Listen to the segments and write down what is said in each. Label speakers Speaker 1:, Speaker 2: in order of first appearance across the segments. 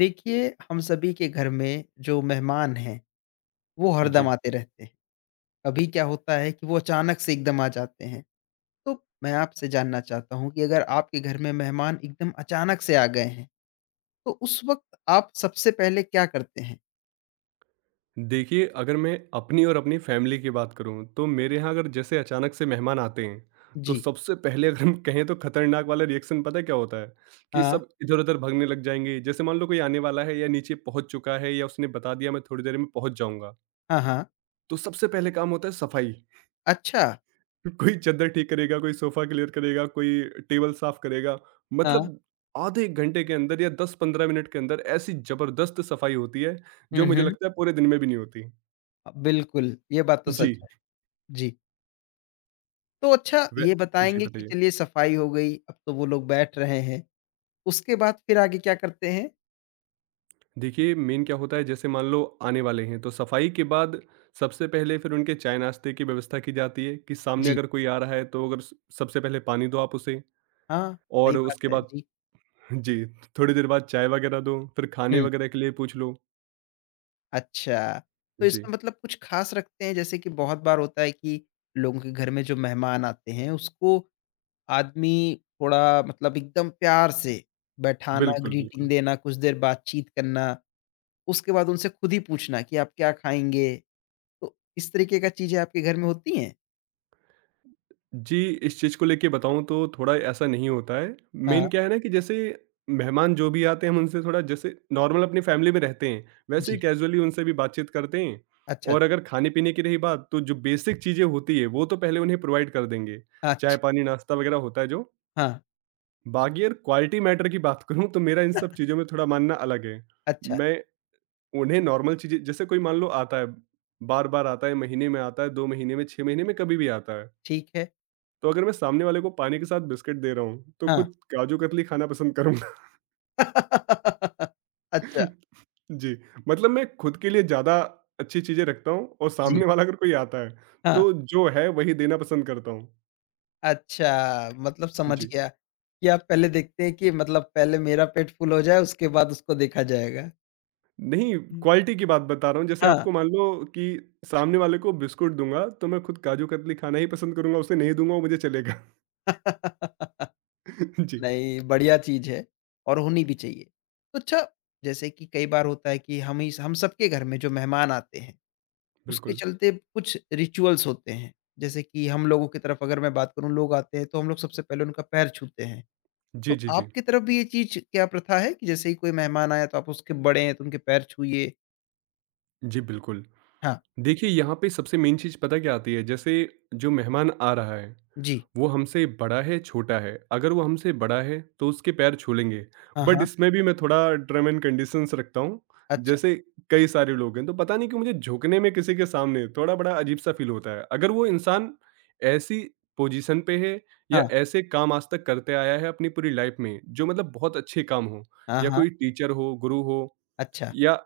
Speaker 1: देखिए, हम सभी के घर में जो मेहमान हैं, वो हरदम
Speaker 2: जी।
Speaker 1: आते रहते हैं। कभी क्या होता है कि वो अचानक से एकदम आ जाते हैं। तो मैं आपसे जानना चाहता हूँ कि अगर आपके घर में मेहमान एकदम अचानक से आ गए हैं, तो उस वक़्त आप सबसे पहले क्या करते हैं?
Speaker 2: देखिए, अगर मैं अपनी और अपनी फैमिली की बात करूँ, तो मेरे यहाँ अगर जैसे अचानक से मेहमान आते हैं, तो
Speaker 1: जी।
Speaker 2: सबसे पहले अगर हम कहें तो खतरनाक वाला रिएक्शन पता है क्या होता है? कि
Speaker 1: हाँ।
Speaker 2: सब इधर-उधर भागने लग जाएँगे। जैसे मान लो कोई आने वाला है या नीचे पहुँच चुका है या उसने बता दिया मैं थोड़ी देर में पहुँच जाऊँगा,
Speaker 1: हाँ, हाँ।
Speaker 2: तो सबसे पहले काम होता है सफाई।
Speaker 1: अच्छा।
Speaker 2: कोई चद्दर ठीक करेगा, कोई सोफ़ा क्लियर करेगा, कोई टेबल साफ करेगा।
Speaker 1: हाँ।
Speaker 2: मतलब आधे 1 घंटे के अंदर या 10-15 मिनट के अंदर ऐसी ज़बरदस्त सफाई होती है,
Speaker 1: हुँ,
Speaker 2: जो मुझे
Speaker 1: हुँ।
Speaker 2: लगता है पूरे दिन में भी नहीं होती।
Speaker 1: बिल्कुल, ये बात तो सच
Speaker 2: जी।
Speaker 1: है। जी। तो अच्छा
Speaker 2: वे
Speaker 1: ये
Speaker 2: जी
Speaker 1: बताएँगे कि
Speaker 2: बताइए।
Speaker 1: चलिए सफाई हो गई, अब तो वो लोग बैठ रहे हैं। उसके बाद फिर आगे क्या करते हैं?
Speaker 2: देखिए मेन क्या होता है जैसे मान लो आने वाले हैं तो सफाई के बाद सबसे पहले फिर उनके चाय नाश्ते की व्यवस्था की जाती है कि सामने
Speaker 1: जी।
Speaker 2: अगर कोई आ रहा है तो अगर सबसे पहले पानी दो आप उसे
Speaker 1: हाँ, सही
Speaker 2: और
Speaker 1: बात
Speaker 2: उसके
Speaker 1: है।
Speaker 2: बाद
Speaker 1: जी।
Speaker 2: जी थोड़ी देर बाद चाय वगैरह दो फिर खाने
Speaker 1: हुँ।
Speaker 2: वगैरह के लिए पूछ लो।
Speaker 1: अच्छा, तो
Speaker 2: जी,
Speaker 1: इसमें मतलब कुछ ख़ास रखते हैं जैसे कि बहुत बार होता है कि लोगों के घर में जो मेहमान आते हैं उसको आदमी थोड़ा मतलब एकदम प्यार से बैठाना,
Speaker 2: बिल्कुल,
Speaker 1: ग्रीटिंग
Speaker 2: बिल्कुल।
Speaker 1: देना, कुछ देर बातचीत करना, उसके बाद उनसे खुद ही पूछना कि आप क्या खाएँगे? तो इस तरीके का चीज़ें आपके घर में होती हैं?
Speaker 2: जी, इस चीज़ को लेके बताऊँ तो थोड़ा ऐसा नहीं होता है।
Speaker 1: हाँ,
Speaker 2: मेन क्या है ना कि जैसे मेहमान जो भी आते हैं हम उनसे थोड़ा जैसे नॉर्मल अपनी फैमिली में रहते हैं, वैसे ही
Speaker 1: जी।
Speaker 2: कैज़ुअली उनसे भी बातचीत करते हैं।
Speaker 1: अच्छा, अच्छा,
Speaker 2: और अगर खाने-पीने की रही बात तो जो बेसिक चीज़ें होती है वो तो पहले उन्हें प्रोवाइड कर देंगे, चाय,
Speaker 1: अच्छा,
Speaker 2: पानी, नाश्ता वग़ैरह होता है जो।
Speaker 1: हाँ,
Speaker 2: बाकी अगर क्वालिटी मैटर की बात करूँ तो मेरा इन सब चीज़ों में थोड़ा मानना अलग है।
Speaker 1: अच्छा,
Speaker 2: मैं उन्हें नॉर्मल चीज़ें जैसे कोई मान लो आता है, बार-बार आता है, महीने में आता है, 2 महीने में, 6 महीने में, कभी भी आता है।
Speaker 1: ठीक है,
Speaker 2: तो अगर मैं सामने वाले को पानी के साथ बिस्किट दे रहा हूँ, तो
Speaker 1: हाँ।
Speaker 2: खुद काजू कतली खाना पसंद करूँगा।
Speaker 1: अच्छा,
Speaker 2: जी, मतलब मैं खुद के लिए ज़्यादा अच्छी चीज़ें रखता हूँ और
Speaker 1: जी,
Speaker 2: सामने वाला अगर कोई आता है,
Speaker 1: हाँ।
Speaker 2: तो जो है वही देना पसंद करता हूँ।
Speaker 1: अच्छा, मतलब समझ
Speaker 2: जी।
Speaker 1: गया, कि आप पहले देखते हैं कि मतलब पहले मेरा पेट फुल हो जाए उसके बाद उसको देखा जाएगा।
Speaker 2: नहीं,
Speaker 1: हुँ।
Speaker 2: क्वालिटी की बात बता रहा हूँ, जैसे
Speaker 1: हाँ।
Speaker 2: आपको मान लो कि सामने वाले को बिस्कुट दूँगा, तो मैं खुद काजू कतली खाना ही पसंद करूँगा, उसे नहीं दूँगा वो मुझे चलेगा। जी,
Speaker 1: नहीं, बढ़िया चीज़ है और होनी भी चाहिए। तो अच्छा, जैसे कि कई बार होता है कि हम सबके घर में जो मेहमान आते हैं, उसके
Speaker 2: बिल्कुल।
Speaker 1: चलते कुछ रिचुअल्स होते हैं। जैसे कि हम लोगों की तरफ अगर मैं बात करूँ, लोग आते हैं तो हम लोग सबसे पहले उनका पैर छूते हैं।
Speaker 2: जी,
Speaker 1: तो
Speaker 2: जी, जी।
Speaker 1: आपकी तरफ भी ये चीज़ क्या प्रथा है कि जैसे ही कोई मेहमान आया तो आप उसके बड़े हैं तो उनके पैर छूइए?
Speaker 2: जी, बिल्कुल।
Speaker 1: हाँ,
Speaker 2: देखिए, यहाँ पे सबसे मेन चीज़ पता क्या आती है, जैसे जो मेहमान आ रहा है
Speaker 1: जी।
Speaker 2: वो हमसे बड़ा है, छोटा है, अगर वो हमसे बड़ा है तो उसके पैर छू लेंगे।
Speaker 1: हाँ,
Speaker 2: बट
Speaker 1: हाँ।
Speaker 2: इसमें भी मैं थोड़ा टर्म एंड कंडीशंस रखता हूँ,
Speaker 1: अच्छा,
Speaker 2: जैसे कई सारे लोग हैं, तो पता नहीं क्यों मुझे झुकने में किसी के सामने थोड़ा बड़ा अजीब-सा फ़ील होता है। अगर वो इंसान ऐसी पोजीशन पे है
Speaker 1: हाँ,
Speaker 2: या ऐसे काम आज तक करते आया है अपनी पूरी लाइफ़ में, जो मतलब बहुत अच्छे काम हों
Speaker 1: हाँ,
Speaker 2: या
Speaker 1: हाँ,
Speaker 2: कोई टीचर हो, गुरु हो
Speaker 1: अच्छा,
Speaker 2: या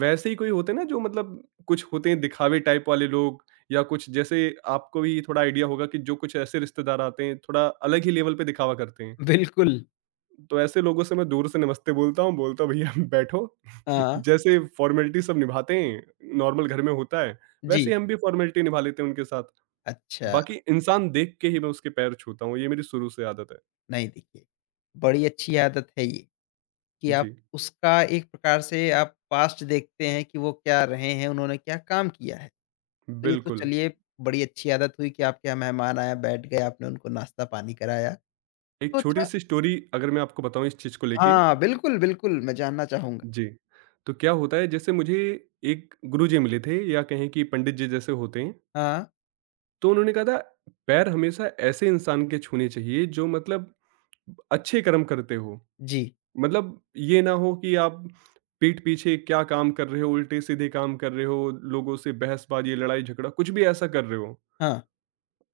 Speaker 2: वैसे ही कोई होते हैं ना जो मतलब कुछ होते हैं दिखावे टाइप वाले लोग या कुछ जैसे आपको भी थोड़ा आइडिया होगा कि जो कुछ ऐसे रिश्तेदार आते हैं थोड़ा अलग ही लेवल पे दिखावा करते हैं
Speaker 1: बिल्कुल,
Speaker 2: तो ऐसे लोगों से मैं दूर से नमस्ते बोलता हूँ भैया बैठो
Speaker 1: हाँ,
Speaker 2: जैसे फॉर्मेलिटी सब निभाते हैं नॉर्मल घर में होता है वैसे
Speaker 1: जी,
Speaker 2: ही हम भी फॉर्मेलिटी निभा लेते हैं उनके साथ
Speaker 1: अच्छा,
Speaker 2: बाकी इंसान देख के ही मैं उसके पैर छूता हूँ ये मेरी शुरू से आदत है
Speaker 1: नहीं देखिए, बड़ी अच्छी आदत है ये कि आप
Speaker 2: जी
Speaker 1: उसका एक प्रकार से आप पास्ट देखते हैं कि वो क्या रहे हैं, उन्होंने क्या काम किया है। तो ये तो
Speaker 2: बिल्कुल
Speaker 1: चलिए बड़ी अच्छी आदत हुई कि आपके यहाँ मेहमान आया, बैठ गए, आपने उनको नाश्ता-पानी कराया। तो
Speaker 2: एक छोटी
Speaker 1: अच्छा
Speaker 2: सी स्टोरी अगर मैं आपको बताऊं इस चीज को लेके
Speaker 1: हाँ, बिल्कुल, बिल्कुल, मैं जानना चाहूँगा।
Speaker 2: जी। तो क्या होता है जैसे मुझे एक गुरुजी मिले थे या कहें कि पंडित जी जैसे होते हैं,
Speaker 1: हाँ,
Speaker 2: तो उन्होंने कहा था पैर हमेशा ऐसे इंसान के छूने चाहिए जो मतलब अच्छे कर्म करते हो।
Speaker 1: जी,
Speaker 2: मतलब ये ना हो कि आप पीठ पीछे क्या काम कर रहे हो, उल्टे-सीधे काम कर रहे हो, लोगों से बहसबाजी, लड़ाई-झगड़ा कुछ भी ऐसा कर रहे हो।
Speaker 1: हाँ।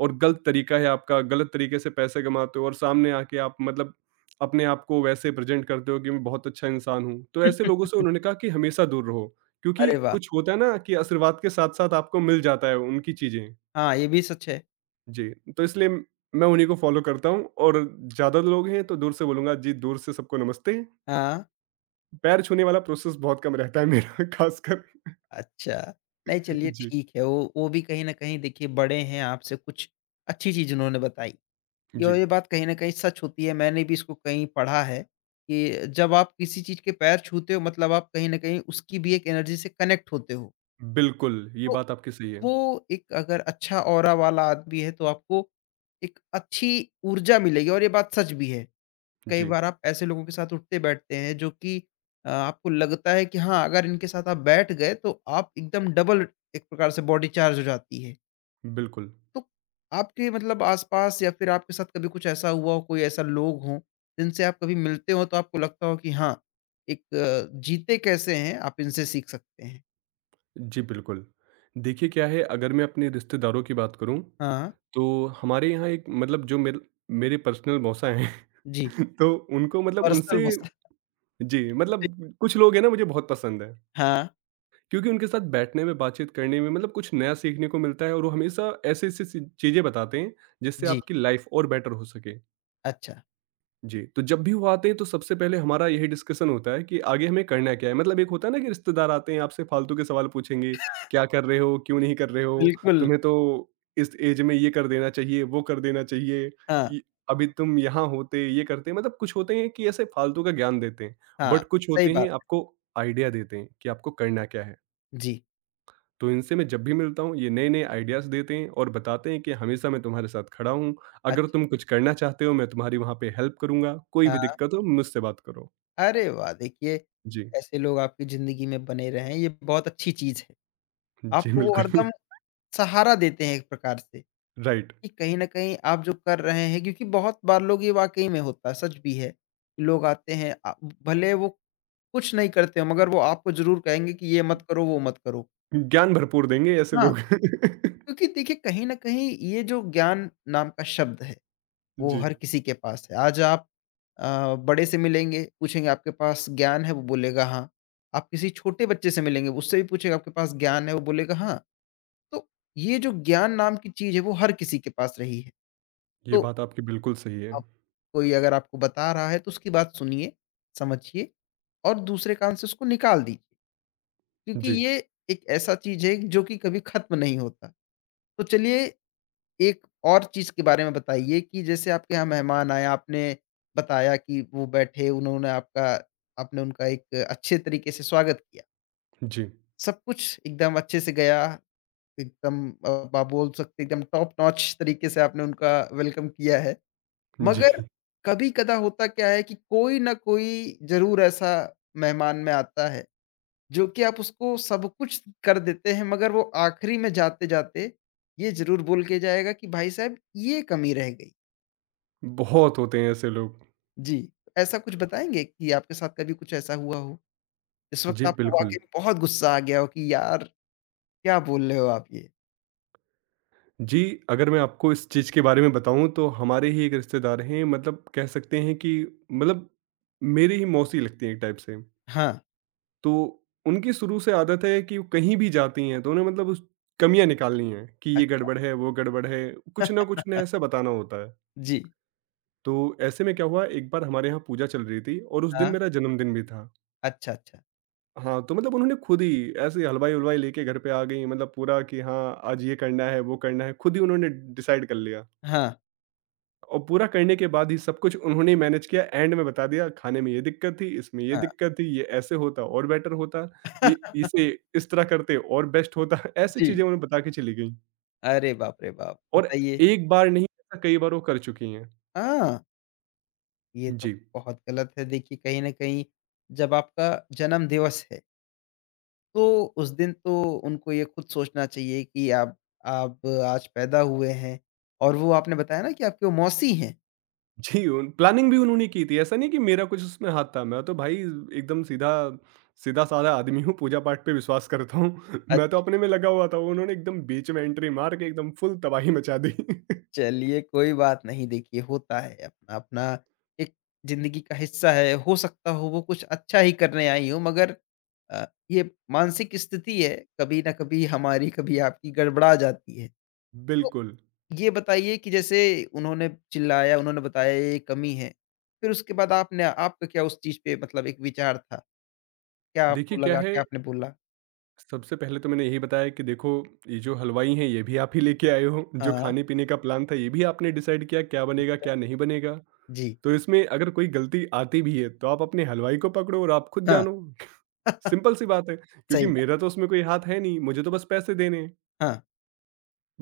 Speaker 2: और गलत तरीका है आपका, गलत तरीके से पैसे कमाते हो और सामने आके आप मतलब अपने आप को वैसे प्रेज़ेंट करते हो कि मैं बहुत अच्छा इंसान हूँ। तो ऐसे लोगों से उन्होंने कहा कि हमेशा दूर रहो, क्योंकि
Speaker 1: अरे वाह!
Speaker 2: कुछ होता है ना कि आशीर्वाद के साथ-साथ आपको मिल जाता है उनकी चीज़ें।
Speaker 1: हाँ, ये भी सच है।
Speaker 2: जी, तो इसलिए मैं उन्हीं को फ़ॉलो करता हूँ और ज़्यादा लोग हैं तो दूर से बोलूँगा जी, दूर से सबको नमस्ते।
Speaker 1: हाँ।
Speaker 2: पैर छूने वाला प्रोसेस बहुत कम रहता है मेरा ख़ासकर।
Speaker 1: अच्छा। नहीं चलिए
Speaker 2: जी,
Speaker 1: ठीक है, वो भी कहीं न कहीं देखिए बड़े हैं आपसे, कुछ अच्छी चीज़ उन्होंने बताई। ये और
Speaker 2: जी।
Speaker 1: ये बात कहीं न कहीं सच होती है, मैंने भी इसको कहीं पढ़ा है कि जब आप किसी चीज़ के पैर छूते हो मतलब आप कहीं न कहीं उसकी भी एक एनर्जी से कनेक्ट होते हो।
Speaker 2: बिल्कुल, ये
Speaker 1: तो
Speaker 2: बात आपकी सही है।
Speaker 1: वो एक अगर अच्छा ऑरा वाला आदमी है तो आपको एक अच्छी ऊर्जा मिलेगी और ये बात सच भी है। कई
Speaker 2: जी,
Speaker 1: बार आप ऐसे लोगों के साथ उठते-बैठते हैं जो कि आपको लगता है कि हाँ, अगर इनके साथ आप बैठ गए तो आप एकदम डबल एक प्रकार से बॉडी चार्ज हो जाती है।
Speaker 2: बिल्कुल।
Speaker 1: तो आपके मतलब आस-पास या फिर आपके साथ कभी कुछ ऐसा हुआ हो, कोई ऐसा लोग हों जिनसे आप कभी मिलते हो तो आपको लगता हो कि हाँ, एक जीते कैसे हैं आप इनसे सीख सकते हैं?
Speaker 2: जी, बिल्कुल। देखिए क्या है अगर मैं अपने रिश्तेदारों की बात करूँ,
Speaker 1: हाँ,
Speaker 2: तो हमारे यहाँ एक मतलब जो मेरे पर्सनल मौसा हैं,
Speaker 1: जी।
Speaker 2: तो उनको मतलब
Speaker 1: पर्सनल
Speaker 2: उनसे
Speaker 1: मसला।
Speaker 2: जी, मतलब कुछ लोग हैं ना मुझे बहुत पसंद हैं,
Speaker 1: हाँ,
Speaker 2: क्योंकि उनके साथ बैठने में, बातचीत करने में मतलब कुछ नया सीखने को मिलता है और वो हमेशा ऐसे-ऐसे सी चीज़ें बताते हैं, जिससे
Speaker 1: जी,
Speaker 2: आपकी लाइफ़ और बेटर हो सके।
Speaker 1: अच्छा।
Speaker 2: जी, तो जब भी वो आते हैं तो सबसे पहले हमारा यही डिस्कशन होता है कि आगे हमें करना क्या है? मतलब एक होता है ना कि रिश्तेदार आते हैं आपसे फालतू के सवाल पूछेंगे, क्या कर रहे हो? क्यों नहीं कर रहे हो?
Speaker 1: बिल्कुल।
Speaker 2: तुम्हें तो इस ऐज में ये कर देना चाहिए, वो कर देना चाहिए,
Speaker 1: हाँ,
Speaker 2: ये अभी तुम यहाँ होते, ये करते मतलब कुछ होते हैं कि ऐसे फालतू का ज्ञान देते हैं,
Speaker 1: हाँ,
Speaker 2: बट कुछ
Speaker 1: सही
Speaker 2: होते हैं
Speaker 1: बात।
Speaker 2: आपको आइडिया देते हैं कि आपको करना क्या है।
Speaker 1: जी,
Speaker 2: तो इनसे मैं जब भी मिलता हूँ ये नए-नए आइडियाज़ देते हैं और बताते हैं कि हमेशा मैं तुम्हारे साथ खड़ा हूँ। अगर
Speaker 1: अच्छा,
Speaker 2: तुम कुछ करना चाहते हो मैं तुम्हारी वहाँ पे हेल्प करूँगा, कोई भी
Speaker 1: हाँ।
Speaker 2: दिक्कत हो मुझसे बात करो।
Speaker 1: अरे वाह! देखिए,
Speaker 2: जी,
Speaker 1: ऐसे लोग आपकी ज़िंदगी में बने रहें, ये बहुत अच्छी चीज़ है।
Speaker 2: जी
Speaker 1: आपको वो
Speaker 2: बिल्कुल,
Speaker 1: हरदम सहारा देते हैं एक प्रकार से,
Speaker 2: राइट।
Speaker 1: कि कहीं न कहीं आप जो कर रहे हैं क्योंकि बहुत बार लोग ये वाक़ई में होता है, सच भी है। लोग आते हैं भले वो कुछ नहीं करते हों, मगर वो आपको ज़रूर कहेंगे कि ये मत करो, वो मत करो।
Speaker 2: ज्ञान भरपूर देंगे ऐसे
Speaker 1: हाँ,
Speaker 2: लोग।
Speaker 1: क्योंकि देखिए कहीं न कहीं ये जो ज्ञान नाम का शब्द है वो
Speaker 2: जी,
Speaker 1: हर किसी के पास है। आज आप बड़े से मिलेंगे, पूछेंगे आपके पास ज्ञान है? वो बोलेगा हाँ। आप किसी छोटे बच्चे से मिलेंगे, उससे भी पूछेंगे आपके पास ज्ञान है? वो बोलेगा हाँ। तो ये जो ज्ञान नाम की चीज़ है वो हर किसी के पास रही है।
Speaker 2: ये
Speaker 1: तो
Speaker 2: बात आपकी बिल्कुल सही है।
Speaker 1: आप कोई अगर आपको बता रहा है तो उसकी बात सुनिए, समझिए और दूसरे कान से उसको निकाल दीजिए। क्योंकि
Speaker 2: जी,
Speaker 1: ये एक ऐसा चीज़ है जो कि कभी खत्म नहीं होता। तो चलिए एक और चीज़ के बारे में बताइए कि जैसे आपके यहाँ मेहमान आए, आपने बताया कि वो बैठे, उन्होंने आपका आपने उनका एक अच्छे तरीके से स्वागत किया।
Speaker 2: जी,
Speaker 1: सब कुछ एकदम अच्छे से गया, एकदम अब आप बोल सकते हैं एकदम टॉप नॉच तरीके से आपने उनका वेलकम किया है।
Speaker 2: जी,
Speaker 1: मगर कभी-कदा होता क्या है कि कोई ना कोई ज़रूर ऐसा मेहमान में आता है, जो कि आप उसको सब कुछ कर देते हैं, मगर वो आखिरी में जाते-जाते ये ज़रूर बोल के जाएगा कि भाई साहब ये कमी रह गई।
Speaker 2: बहुत होते हैं ऐसे लोग।
Speaker 1: जी, ऐसा कुछ बताएँगे कि आपके साथ कभी कुछ ऐसा हुआ हो? इस वक़्त
Speaker 2: जी,
Speaker 1: आपको
Speaker 2: बिल्कुल।
Speaker 1: वाक़ई में बहुत गुस्सा आ गया हो कि यार क्या बोल रहे हो आप ये?
Speaker 2: जी, अगर मैं आपको इस चीज़ के बारे में बताऊँ तो हमारे ही एक रिश्तेदार हैं मतलब कह सकते हैं कि मतलब मेरी ही मौसी लगती हैं एक टाइप से।
Speaker 1: हाँ,
Speaker 2: तो उनकी शुरू से आदत है कि वो कहीं भी जाती हैं तो उन्हें मतलब उस कमियाँ निकालनी हैं कि ये
Speaker 1: अच्छा
Speaker 2: गड़बड़ है, वो गड़बड़ है, कुछ ना कुछ उन्हें ऐसा बताना होता है।
Speaker 1: जी,
Speaker 2: तो ऐसे में क्या हुआ एक बार हमारे यहाँ पूजा चल रही थी और उस दिन
Speaker 1: हाँ,
Speaker 2: मेरा जन्मदिन भी था।
Speaker 1: अच्छा, अच्छा,
Speaker 2: हाँ, तो मतलब उन्होंने खुद ही ऐसे ही हलवाई-वलवाई लेके घर पे आ गईं मतलब पूरा कि हाँ, आज ये करना है, वो करना है, खुद ही उन्होंने डिसाइड कर लिया।
Speaker 1: हाँ,
Speaker 2: और पूरा करने के बाद ही सब कुछ उन्होंने ही मैनेज किया एंड में बता दिया खाने में ये दिक्कत थी, इसमें ये
Speaker 1: हाँ,
Speaker 2: दिक्कत थी, ये ऐसे होता और बेटर होता, ये इसे इस तरह करते और बेस्ट होता ऐसी
Speaker 1: जी,
Speaker 2: चीज़ें उन्हें बता के चली गईं
Speaker 1: अरे बाप रे बाप!
Speaker 2: और
Speaker 1: बताइए।
Speaker 2: एक बार नहीं ऐसा कई बार वो कर चुकी हैं।
Speaker 1: हाँ, ये तो
Speaker 2: जी।
Speaker 1: बहुत गलत है देखिए कहीं न कहीं जब आपका जन्मदिवस है, तो उस दिन तो उनको ये खुद सोचना चाहिए कि आप आज पैदा हुए हैं और वो आपने बताया ना कि आपकी वो मौसी हैं।
Speaker 2: जी, उन प्लानिंग भी उन्होंने की थी, ऐसा नहीं कि मेरा कुछ उसमें हाथ था, मैं तो भाई एकदम सीधा-साधा आदमी हूँ, पूजा-पाठ पे विश्वास करता हूँ। मैं तो अपने में लगा हुआ था, उन्होंने एकदम बीच में एंट्री मार के एकदम फुल तबाही मचा दी।
Speaker 1: चलिए, कोई बात नहीं देखिए होता है अपना-अपना एक ज़िंदगी का हिस्सा है, हो सकता हो वो कुछ अच्छा ही करने आई हो मगर अ, ये मानसिक स्थिति है, कभी न कभी हमारी, कभी आपकी गड़बड़ा जाती है। तो
Speaker 2: बिल्कुल।
Speaker 1: ये बताइए कि जैसे उन्होंने चिल्लाया, उन्होंने बताया ये कमी है, फिर उसके बाद आपने आपका क्या उस चीज़ पे मतलब एक विचार था? क्या आपको
Speaker 2: देखिए क्या
Speaker 1: लगा कि
Speaker 2: है
Speaker 1: आपने बोला?
Speaker 2: सबसे पहले तो मैंने यही बताया कि देखो ये जो हलवाई हैं ये भी आप ही लेके आए हो जो
Speaker 1: हाँ,
Speaker 2: खाने पीने का प्लान था ये भी आपने डिसाइड किया क्या
Speaker 1: ठीक
Speaker 2: बनेगा
Speaker 1: है।
Speaker 2: क्या नहीं बनेगा
Speaker 1: जी,
Speaker 2: तो इसमें अगर कोई गलती आती भी है तो आप अपने हलवाई को पकड़ो और आप खुद
Speaker 1: हाँ।
Speaker 2: जानो सिंपल सी बात है क्योंकि
Speaker 1: सही बात,
Speaker 2: मेरा तो उसमें कोई हाथ है नहीं मुझे तो बस पैसे देने हैं
Speaker 1: हाँ।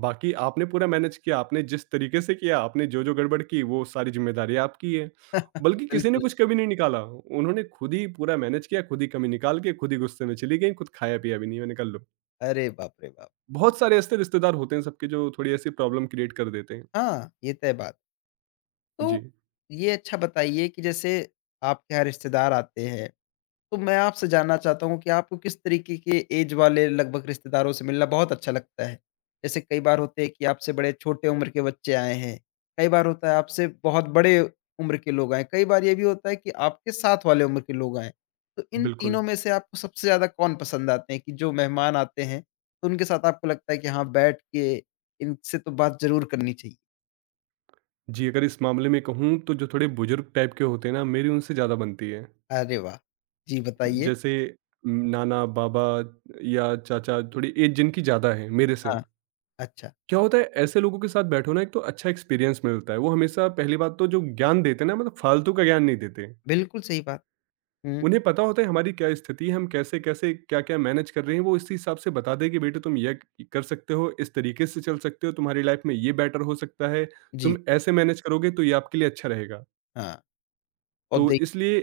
Speaker 2: बाकी आपने पूरा मैनेज किया आपने जिस तरीके से किया आपने जो जो गड़बड़ की वो सारी जिम्मेदारी आपकी है बल्कि किसी ने
Speaker 1: बिल्कुल,
Speaker 2: कुछ कभी नहीं निकाला उन्होंने खुद ही पूरा मैनेज किया खुद ही कमी निकाल के खुद ही गुस्से में चली गई खुद खाया पिया भी नहीं मैंने कहा लो
Speaker 1: अरे बाप रे बाप!
Speaker 2: बहुत सारे ऐसे रिश्तेदार होते हैं सबके जो थोड़ी ऐसी प्रॉब्लम क्रिएट कर देते हैं।
Speaker 1: हाँ, ये तय बात। तो
Speaker 2: जी,
Speaker 1: ये अच्छा बताइए कि जैसे आपके यहाँ रिश्तेदार आते हैं, तो मैं आपसे जानना चाहता हूँ कि आपको किस तरीके के ऐज वाले लगभग रिश्तेदारों से मिलना बहुत अच्छा लगता है? जैसे कई बार होते हैं कि आपसे बड़े छोटे उम्र के बच्चे आए हैं, कई बार होता है आपसे बहुत बड़े उम्र के लोग आएँ, कई बार ये भी होता है कि आपके साथ वाले उम्र के लोग आएँ। तो इन
Speaker 2: बिल्कुल।
Speaker 1: तीनों में से आपको सबसे ज़्यादा कौन पसंद आते हैं कि जो मेहमान आते हैं, तो उनके साथ आपको लगता है कि हाँ, बैठ के इनसे तो बात ज़रूर करनी चाहिए?
Speaker 2: जी, अगर इस मामले में कहूँ तो जो थोड़े बुजुर्ग टाइप के होते हैं ना, मेरी उनसे ज़्यादा बनती है।
Speaker 1: अरे वाह! जी, बताइए?
Speaker 2: जैसे नाना, बाबा या चाचा थोड़ी एज जिनकी ज़्यादा है मेरे से।
Speaker 1: हाँ। अच्छा,
Speaker 2: क्या होता है ऐसे लोगों के साथ बैठो ना एक तो अच्छा एक्सपीरियंस मिलता है। वो हमेशा पहली बात तो जो ज्ञान देते हैं ना मतलब फालतू का ज्ञान नहीं देते।
Speaker 1: बिल्कुल सही बात। हुँ।
Speaker 2: उन्हें पता होता है हमारी क्या स्थिति है, हम कैसे-कैसे, क्या-क्या मैनेज कर रहे हैं, वो इसी हिसाब से बता दें कि बेटे तुम ये कर सकते हो, इस तरीके से चल सकते हो, तुम्हारी लाइफ में ये बेटर हो सकता है,
Speaker 1: जी,
Speaker 2: तुम ऐसे मैनेज करोगे तो ये आपके लिए अच्छा रहेगा।
Speaker 1: हाँ, और
Speaker 2: तो
Speaker 1: देखिए
Speaker 2: इसलिए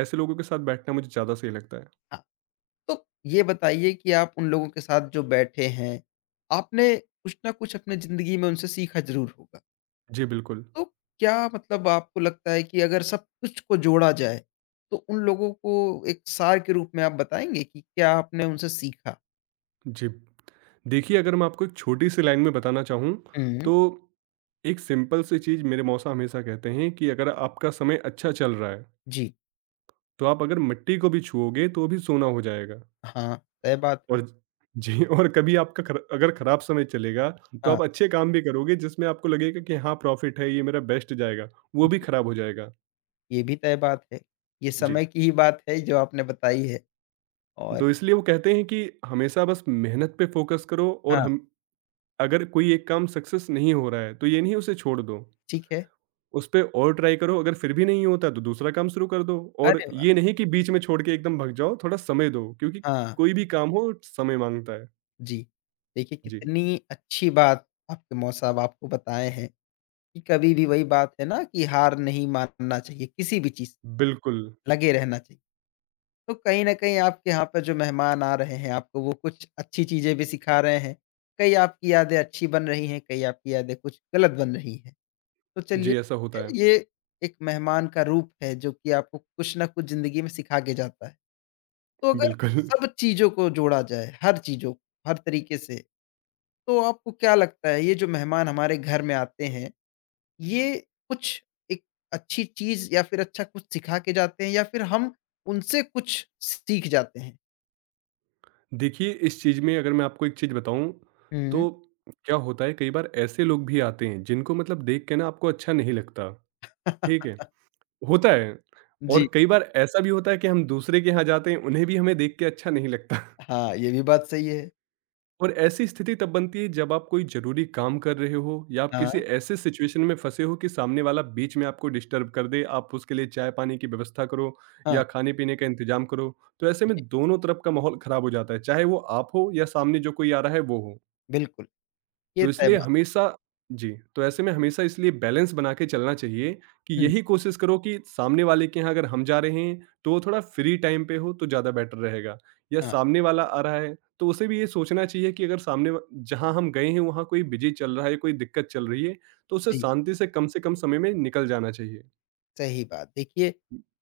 Speaker 2: ऐसे लोगों के साथ बैठना मुझे ज़्यादा सही लगता है।
Speaker 1: हाँ, तो ये बताइए कि आप उन लोगों के साथ जो बैठे हैं, आपने कुछ ना कुछ अपनी ज़िंदगी में उनसे सीखा ज़रूर होगा।
Speaker 2: जी, बिल्कुल।
Speaker 1: तो क्या मतलब आपको लगता है कि अगर सब कुछ को जोड़ा जाए, तो उन लोगों को एक सार के रूप में आप बताएँगे कि क्या आपने उनसे सीखा?
Speaker 2: जी। देखिए अगर मैं आपको एक छोटी-सी लाइन में बताना चाहूँ,
Speaker 1: हुँ।
Speaker 2: तो एक सिंपल सी चीज़ मेरे मौसा हमेशा कहते हैं कि अगर आपका समय अच्छा चल रहा है,
Speaker 1: जी,
Speaker 2: तो आप अगर मिट्टी को भी छुओगे तो भी सोना हो जाएगा।
Speaker 1: हाँ, तय बात है।
Speaker 2: और ज जी और कभी आपका खर अगर खराब समय चलेगा, तो
Speaker 1: हाँ।
Speaker 2: आप अच्छे काम भी करोगे जिसमें आपको लगेगा कि हाँ, प्रॉफ़िट है, ये मेरा बेस्ट जाएगा, वो भी
Speaker 1: जी,
Speaker 2: खराब हो जाएगा।
Speaker 1: ये भी तय बात है। ये
Speaker 2: जी,
Speaker 1: समय की ही बात है जो आपने बताई है और
Speaker 2: तो इसलिए वो कहते हैं कि हमेशा बस मेहनत पे फ़ोकस करो और
Speaker 1: हाँ,
Speaker 2: हम अगर कोई एक काम सक्सेस नहीं हो रहा है, तो ये नहीं उसे छोड़ दो,
Speaker 1: ठीक है।
Speaker 2: उसपे और ट्राई करो, अगर फिर भी नहीं होता तो दूसरा काम शुरू कर दो और
Speaker 1: अरे वाह!
Speaker 2: ये नहीं कि बीच में छोड़ के एकदम भग जाओ, थोड़ा समय दो क्योंकि
Speaker 1: हाँ,
Speaker 2: कोई भी काम हो समय माँगता है।
Speaker 1: जी। देखिए
Speaker 2: जी,
Speaker 1: कितनी अच्छी बात आपके मौसा-साहब आपको बताए हैं कि कभी भी वही बात है ना कि हार नहीं मानना चाहिए, किसी भी चीज़
Speaker 2: बिल्कुल।
Speaker 1: लगे रहना चाहिए। तो कहीं न कहीं आपके यहाँ पर जो मेहमान आ रहे हैं, आपको वो कुछ अच्छी चीज़ें भी सिखा रहे हैं। कई आपकी यादें अच्छी बन रही हैं, कई आपकी यादें कुछ गलत बन रही हैं। तो चलिए
Speaker 2: जी, ऐसा होता है।
Speaker 1: ये एक मेहमान का रूप है जो कि आपको कुछ न कुछ ज़िंदगी में सिखा के जाता है। तो अगर
Speaker 2: बिल्कुल।
Speaker 1: सब चीज़ों को जोड़ा जाए, हर चीज़ों हर तरीके से, तो आपको क्या लगता है ये जो मेहमान हमारे घर में आते हैं, ये कुछ एक अच्छी चीज़ या फिर अच्छा कुछ सिखा के जाते हैं या फिर हम उनसे कुछ सीख जाते हैं?
Speaker 2: देखिए, इस चीज़ में अगर मैं आपको एक चीज़ बताऊँ,
Speaker 1: हुँ।
Speaker 2: तो क्या होता है कई बार ऐसे लोग भी आते हैं जिनको मतलब देख के ना आपको अच्छा नहीं लगता, ठीक है? होता है
Speaker 1: जी।
Speaker 2: और कई बार ऐसा भी होता है कि हम दूसरे के यहाँ जाते हैं, उन्हें भी हमें देख के अच्छा नहीं लगता
Speaker 1: हाँ, ये भी बात सही है।
Speaker 2: और ऐसी स्थिति तब बनती है जब आप कोई ज़रूरी काम कर रहे हो या आप
Speaker 1: हाँ,
Speaker 2: किसी ऐसे सिचुएशन में फँसे हो कि सामने वाला बीच में आपको डिस्टर्ब कर दे, आप उसके लिए चाय-पानी की व्यवस्था करो
Speaker 1: हाँ,
Speaker 2: या खाने-पीने का इंतज़ाम करो। तो ऐसे में दोनों तरफ का माहौल ख़राब हो जाता है, चाहे वो आप हो या सामने जो कोई आ रहा है वो हो।
Speaker 1: बिल्कुल, ये
Speaker 2: तो
Speaker 1: तय
Speaker 2: इसलिए
Speaker 1: बात
Speaker 2: हमेशा जी, तो ऐसे में हमेशा इसलिए बैलेंस बना के चलना चाहिए कि
Speaker 1: हुँ,
Speaker 2: यही कोशिश करो कि सामने वाले के यहाँ अगर हम जा रहे हैं, तो वो थोड़ा फ्री टाइम पे हो तो ज़्यादा बेटर रहेगा या
Speaker 1: हाँ,
Speaker 2: सामने वाला आ रहा है, तो उसे भी ये सोचना चाहिए कि अगर सामने व जहाँ हम गए हैं वहाँ कोई बिज़ी चल रहा है, कोई दिक्कत चल रही है, तो उसे
Speaker 1: जी,
Speaker 2: शांति से कम समय में निकल जाना चाहिए।
Speaker 1: सही बात। देखिए,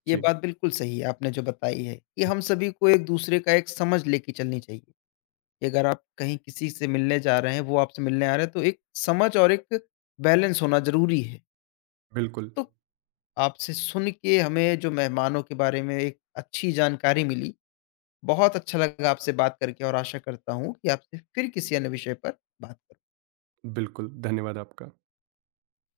Speaker 1: ये
Speaker 2: जी,
Speaker 1: बात बिल्कुल सही है आपने जो बताई है, कि हम सभी को एक-दूसरे का एक समझ लेके चलनी चाहिए। कि अगर आप कहीं किसी से मिलने जा रहे हैं, वो आपसे मिलने आ रहे हैं, तो एक समझ और एक बैलेंस होना ज़रूरी है।
Speaker 2: बिल्कुल,
Speaker 1: तो आपसे सुन के हमें जो मेहमानों के बारे में एक अच्छी जानकारी मिली, बहुत अच्छा लगा आपसे बात करके और आशा करता हूँ कि आपसे फिर किसी अन्य विषय पर बात
Speaker 2: बिल्कुल, धन्यवाद आपका।